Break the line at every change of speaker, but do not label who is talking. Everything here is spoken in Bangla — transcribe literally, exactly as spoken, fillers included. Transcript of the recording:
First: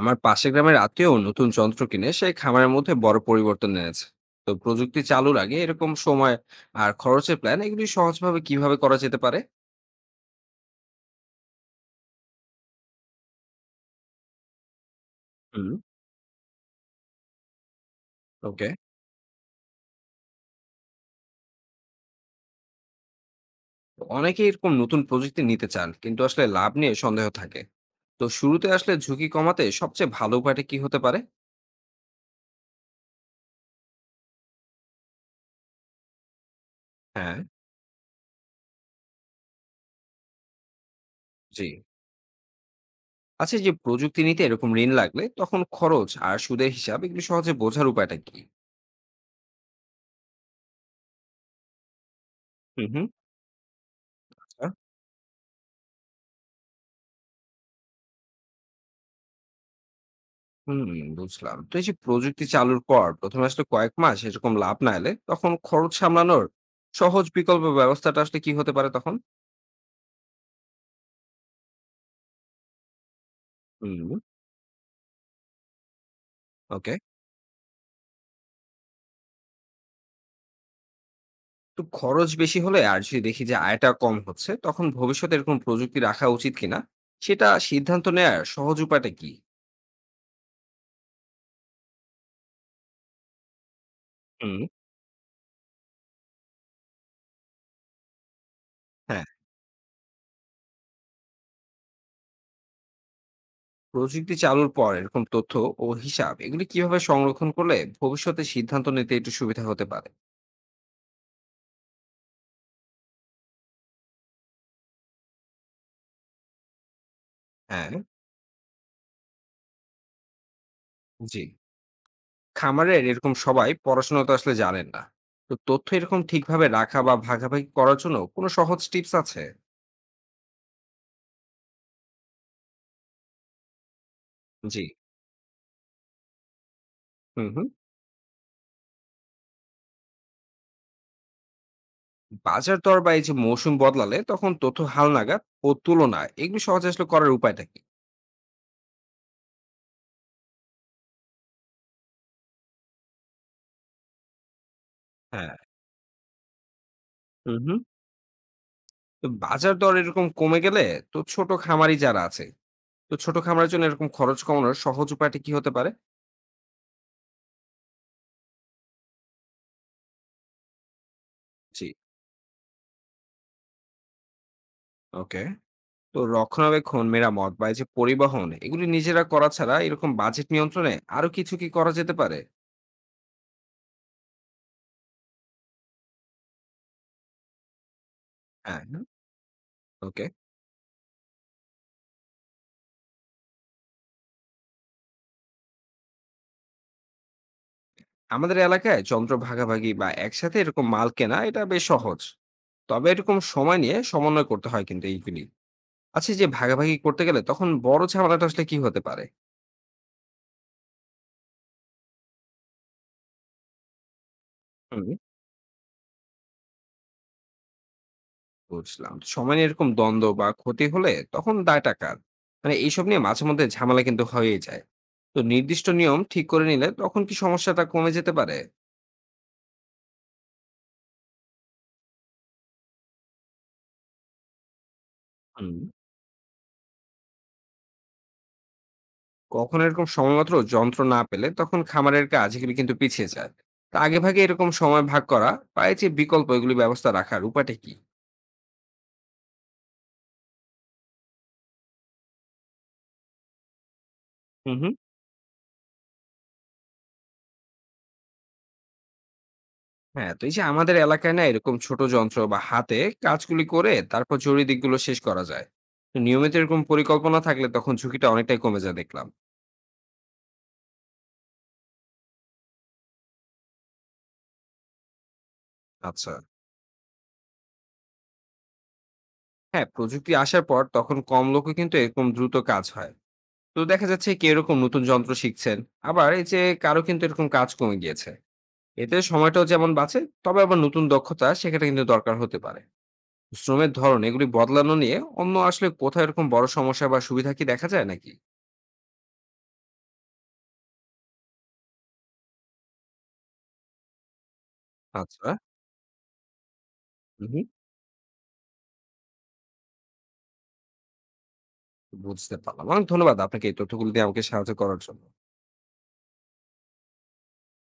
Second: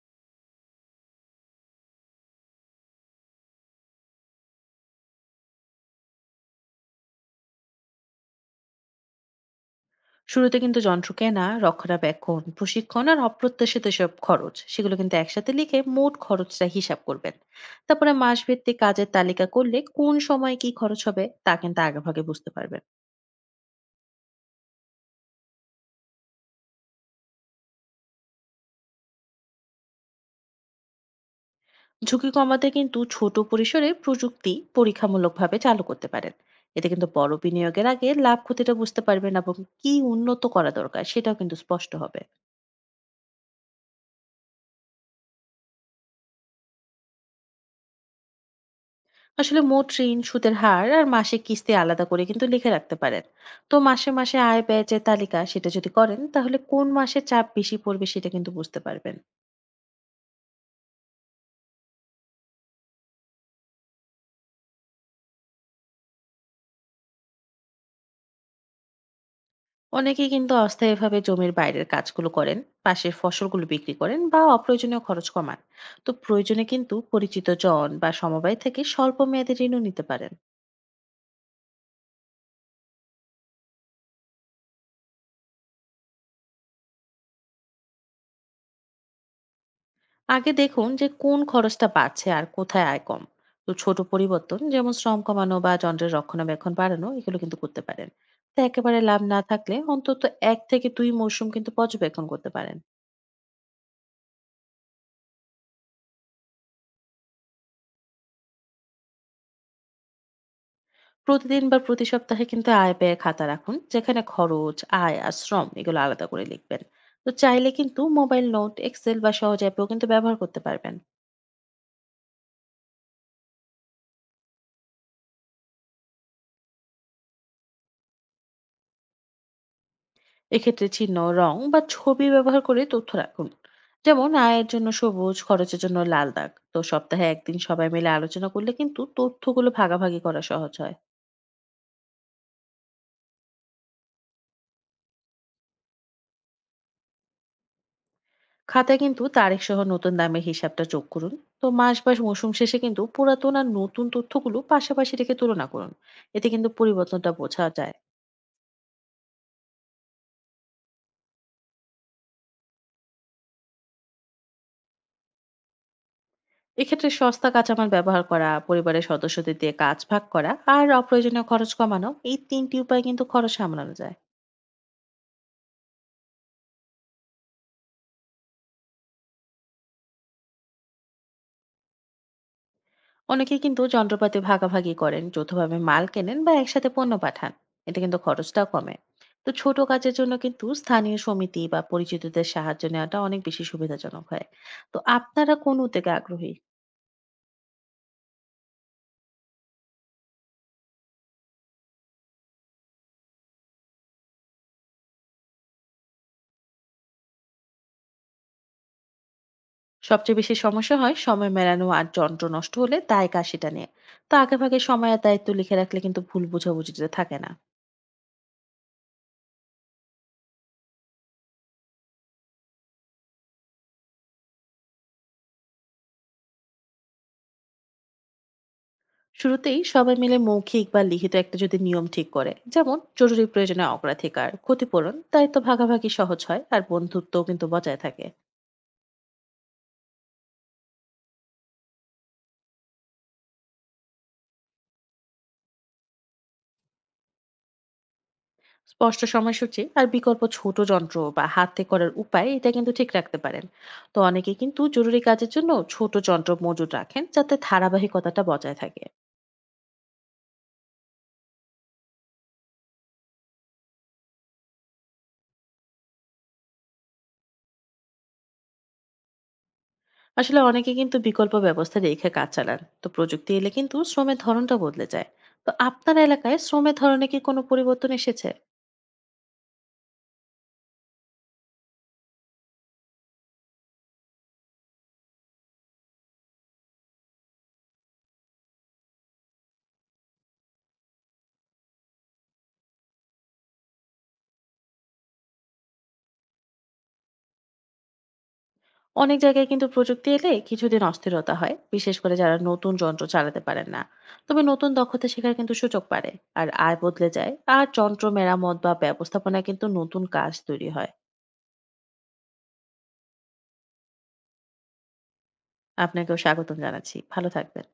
আমার পাশের গ্রামের আত্মীয় নতুন যন্ত্র কিনে সে খামারের মধ্যে বড় পরিবর্তন এনেছে। তো প্রযুক্তি চালুর আগে এরকম সময় আর খরচের প্ল্যান এগুলি সহজভাবে কিভাবে করা যেতে পারে?
শুরুতে কিন্তু যন্ত্র কেনা, রক্ষণাবেক্ষণ, প্রশিক্ষণ আর অপ্রত্যাশিত সব খরচ সেগুলো কিন্তু একসাথে
হুম।
লিখে মোট খরচটা হিসাব করবেন। তারপরে
ওকে।
মাসভিত্তিক কাজের তালিকা করলে কোন সময় কি খরচ হবে তা কিন্তু আগেভাগে বুঝতে পারবেন।
তো অনেকে এরকম নতুন প্রযুক্তি নিতে চান, কিন্তু আসলে লাভ নিয়ে সন্দেহ থাকে। তো শুরুতে আসলে ঝুঁকি কমাতে সবচেয়ে ভালো উপায়টা কি হতে পারে?
ঝুঁকি কমাতে কিন্তু ছোট পরিসরে প্রযুক্তি পরীক্ষামূলকভাবে চালু করতে পারেন। এতে কিন্তু বড়
হ্যাঁ।
বিনিয়োগের আগে লাভ ক্ষতিটা বুঝতে পারবেন, এবং কি উন্নত করা দরকার সেটাও কিন্তু
জি।
স্পষ্ট হবে।
আচ্ছা, এই যে প্রযুক্তি নিতে এরকম ঋণ লাগলে তখন খরচ আর সুদের হিসাব এগুলি সহজে বোঝার উপায়টা কি?
আসলে মোট ঋণ, সুদের হার আর মাসিক কিস্তি আলাদা করে কিন্তু লিখে
হুম,
রাখতে
হুম।
পারেন। তো মাসে মাসে আয় ব্যয় যে তালিকা সেটা যদি করেন, তাহলে কোন মাসে চাপ বেশি পড়বে সেটা কিন্তু বুঝতে পারবেন।
হুম, বুঝলাম। তো এই যে প্রযুক্তি চালুর পর প্রথম এ আসলে কয়েক মাস এরকম লাভ না এলে তখন খরচ সামলানোর সহজ বিকল্প ব্যবস্থাটা আসলে কি হতে পারে তখন?
অনেকেই কিন্তু অস্থায়ীভাবে জমির বাইরের কাজগুলো করেন, পাশের ফসলগুলো বিক্রি
হুম।
করেন বা অপ্রয়োজনীয় খরচ কমান। তো প্রয়োজনে
ওকে।
কিন্তু পরিচিত জন বা সমবায় থেকে স্বল্প মেয়াদী ঋণও নিতে পারেন।
তো খরচ বেশি হলে আর যদি দেখি যে আয়টা কম হচ্ছে, তখন ভবিষ্যতে এরকম প্রযুক্তি রাখা উচিত কিনা সেটা সিদ্ধান্ত নেয়ার সহজ উপায়টা কি?
আগে দেখুন যে কোন খরচটা বাড়ছে আর কোথায় আয় কম। তো ছোট পরিবর্তন
হুম।
যেমন শ্রম কমানো বা যন্ত্রের রক্ষণাবেক্ষণ বাড়ানো এগুলো কিন্তু করতে পারেন। তো একেবারে লাভ
হ্যাঁ,
না থাকলে অন্তত এক থেকে দুই মৌসুম কিন্তু পর্যবেক্ষণ করতে পারেন।
প্রযুক্তি চালুর পর এরকম তথ্য ও হিসাব এগুলি কিভাবে সংরক্ষণ করলে ভবিষ্যতে সিদ্ধান্ত নিতে একটু সুবিধা হতে পারে?
প্রতিদিন বা প্রতি সপ্তাহে কিন্তু আয় ব্যয় খাতা রাখুন, যেখানে খরচ, আয় আর শ্রম এগুলো আলাদা করে লিখবেন। তো চাইলে
হ্যাঁ,
কিন্তু মোবাইল নোট, এক্সেল বা সহজ অ্যাপেও কিন্তু ব্যবহার করতে পারবেন।
জি। খামারের এরকম সবাই পড়াশোনা তো আসলে জানেন না। তো তথ্য এরকম ঠিকভাবে রাখা বা ভাগাভাগি করার জন্য কোনো সহজ টিপস আছে?
এক্ষেত্রে চিহ্ন, রং বা ছবি ব্যবহার করে তথ্য রাখুন। যেমন আয়ের
জি।
জন্য সবুজ, খরচের জন্য লাল দাগ। তো সপ্তাহে
হুম,
একদিন
হুম।
সবাই মিলে আলোচনা করলে কিন্তু তথ্যগুলো ভাগাভাগি করা সহজ হয়।
বাজার দর বা এই যে মৌসুম বদলালে তখন তথ্য হালনাগাদ ও তুলনা এগুলো সহজে আসলে করার উপায়টা কি?
খাতায় কিন্তু তারিখ সহ নতুন দামের হিসাবটা যোগ করুন। তো মাস বা মৌসুম শেষে কিন্তু পুরাতন আর নতুন তথ্যগুলো পাশাপাশি রেখে
হ্যাঁ।
তুলনা করুন। এতে কিন্তু পরিবর্তনটা
হুম,
বোঝা
হুম।
যায়।
তো বাজার দর এরকম কমে গেলে, তো ছোট খামারি যারা আছে, তো ছোট খামারের জন্য এরকম খরচ কমানোর সহজ উপায়টা কি হতে পারে?
এক্ষেত্রে সস্তা কাঁচামাল ব্যবহার করা, পরিবারের সদস্যদের দিয়ে কাজ ভাগ করা আর অপ্রয়োজনীয় খরচ
জি।
কমানো, এই তিনটি উপায় কিন্তু খরচ সামলানো যায়।
ওকে। তো রক্ষণাবেক্ষণ, মেরামত বা এই যে পরিবহন এগুলি নিজেরা করা ছাড়া এরকম বাজেট নিয়ন্ত্রণে আরো কিছু কি করা যেতে পারে?
অনেকে কিন্তু যন্ত্রপাতি ভাগাভাগি করেন, যৌথভাবে মাল কেনেন বা একসাথে পণ্য পাঠান। এতে কিন্তু খরচটা
হ্যাঁ,
কমে।
হ্যাঁ।
তো ছোট কাজের
ওকে।
জন্য কিন্তু স্থানীয় সমিতি বা পরিচিতদের সাহায্য নেওয়াটা অনেক বেশি সুবিধাজনক হয়। তো আপনারা কোন উদ্যোগে আগ্রহী?
আমাদের এলাকায় যন্ত্র ভাগাভাগি বা একসাথে এরকম মাল কেনা এটা বেশ সহজ। তবে এরকম সময় নিয়ে সমন্বয় করতে হয় কিন্তু এইগুলি। আচ্ছা, এই যে ভাগাভাগি করতে গেলে তখন বড় ঝামেলাটা আসলে কি হতে পারে?
সবচেয়ে বেশি সমস্যা হয় সময় মেলানো আর যন্ত্র নষ্ট হলে দায় কার সেটা নিয়ে। তো আগে ভাগে
হুম।
সময় আর দায়িত্ব লিখে রাখলে কিন্তু ভুল বোঝাবুঝিতে থাকে না।
বুঝলাম। সময় নিয়ে এরকম দ্বন্দ্ব বা ক্ষতি হলে তখন দায়টা কার? মানে এইসব নিয়ে মাঝে মধ্যে ঝামেলা কিন্তু হয়েই যায়। তো নির্দিষ্ট নিয়ম ঠিক করে নিলে তখন কি সমস্যাটা কমে যেতে পারে?
শুরুতেই সবাই মিলে মৌখিক বা লিখিত একটা যদি নিয়ম ঠিক করে, যেমন জরুরি প্রয়োজনে অগ্রাধিকার, ক্ষতিপূরণ, দায়িত্ব
হুম।
ভাগাভাগি সহজ হয় আর বন্ধুত্ব কিন্তু বজায় থাকে।
কখনো এরকম সময়মাত্র যন্ত্র না পেলে তখন খামারের কাজ এগুলি কিন্তু পিছিয়ে যায়। তা আগে ভাগে এরকম সময় ভাগ করা বা এই যে বিকল্প এগুলি ব্যবস্থা রাখার উপায়টা কি?
স্পষ্ট সময়সূচি আর বিকল্প ছোট যন্ত্র বা হাতে করার উপায়, এটা কিন্তু ঠিক রাখতে পারেন। তো অনেকে
হুম,
কিন্তু
হুম।
জরুরি কাজের জন্য ছোট যন্ত্র মজুত রাখেন, যাতে ধারাবাহিকতাটা বজায় থাকে।
হ্যাঁ, তো এই যে আমাদের এলাকায় না এরকম ছোট যন্ত্র বা হাতে কাজগুলি করে তারপর জরুরি দিকগুলো শেষ করা যায়। তো নিয়মিত এরকম পরিকল্পনা থাকলে তখন ঝুঁকিটা অনেকটাই কমে যায় দেখলাম।
আসলে অনেকে কিন্তু বিকল্প ব্যবস্থা রেখে কাজ চালান। তো প্রযুক্তি এলে কিন্তু শ্রমের ধরনটা বদলে যায়। তো আপনার
আচ্ছা।
এলাকায় শ্রমের ধরনে কি কোনো পরিবর্তন এসেছে?
হ্যাঁ, প্রযুক্তি আসার পর তখন কম লোকও কিন্তু এরকম দ্রুত কাজ হয়। তো দেখা যাচ্ছে কেউ এরকম নতুন যন্ত্র শিখছেন, আবার এই যে কারো কিন্তু এরকম কাজ কমে গিয়েছে। এতে সময়টাও যেমন বাঁচে, তবে আবার নতুন দক্ষতা সেখানে কিন্তু দরকার হতে পারে। শ্রমের ধরন এগুলি বদলানো নিয়ে অন্য আসলে কোথায় এরকম বড় সমস্যা বা সুবিধা কি দেখা যায় নাকি?
অনেক জায়গায় কিন্তু প্রযুক্তি এলে কিছুদিন অস্থিরতা হয়, বিশেষ করে যারা নতুন যন্ত্র চালাতে পারেন না। তবে নতুন দক্ষতা
আচ্ছা।
শেখার কিন্তু সুযোগ পারে। আর আয় বদলে যায়,
হুম।
আর যন্ত্র মেরামত বা ব্যবস্থাপনায় কিন্তু নতুন কাজ তৈরি হয়।
বুঝতে পারলাম, অনেক ধন্যবাদ আপনাকে এই তথ্যগুলো দিয়ে আমাকে সাহায্য করার জন্য।
আপনাকেও স্বাগতম জানাচ্ছি, ভালো থাকবেন।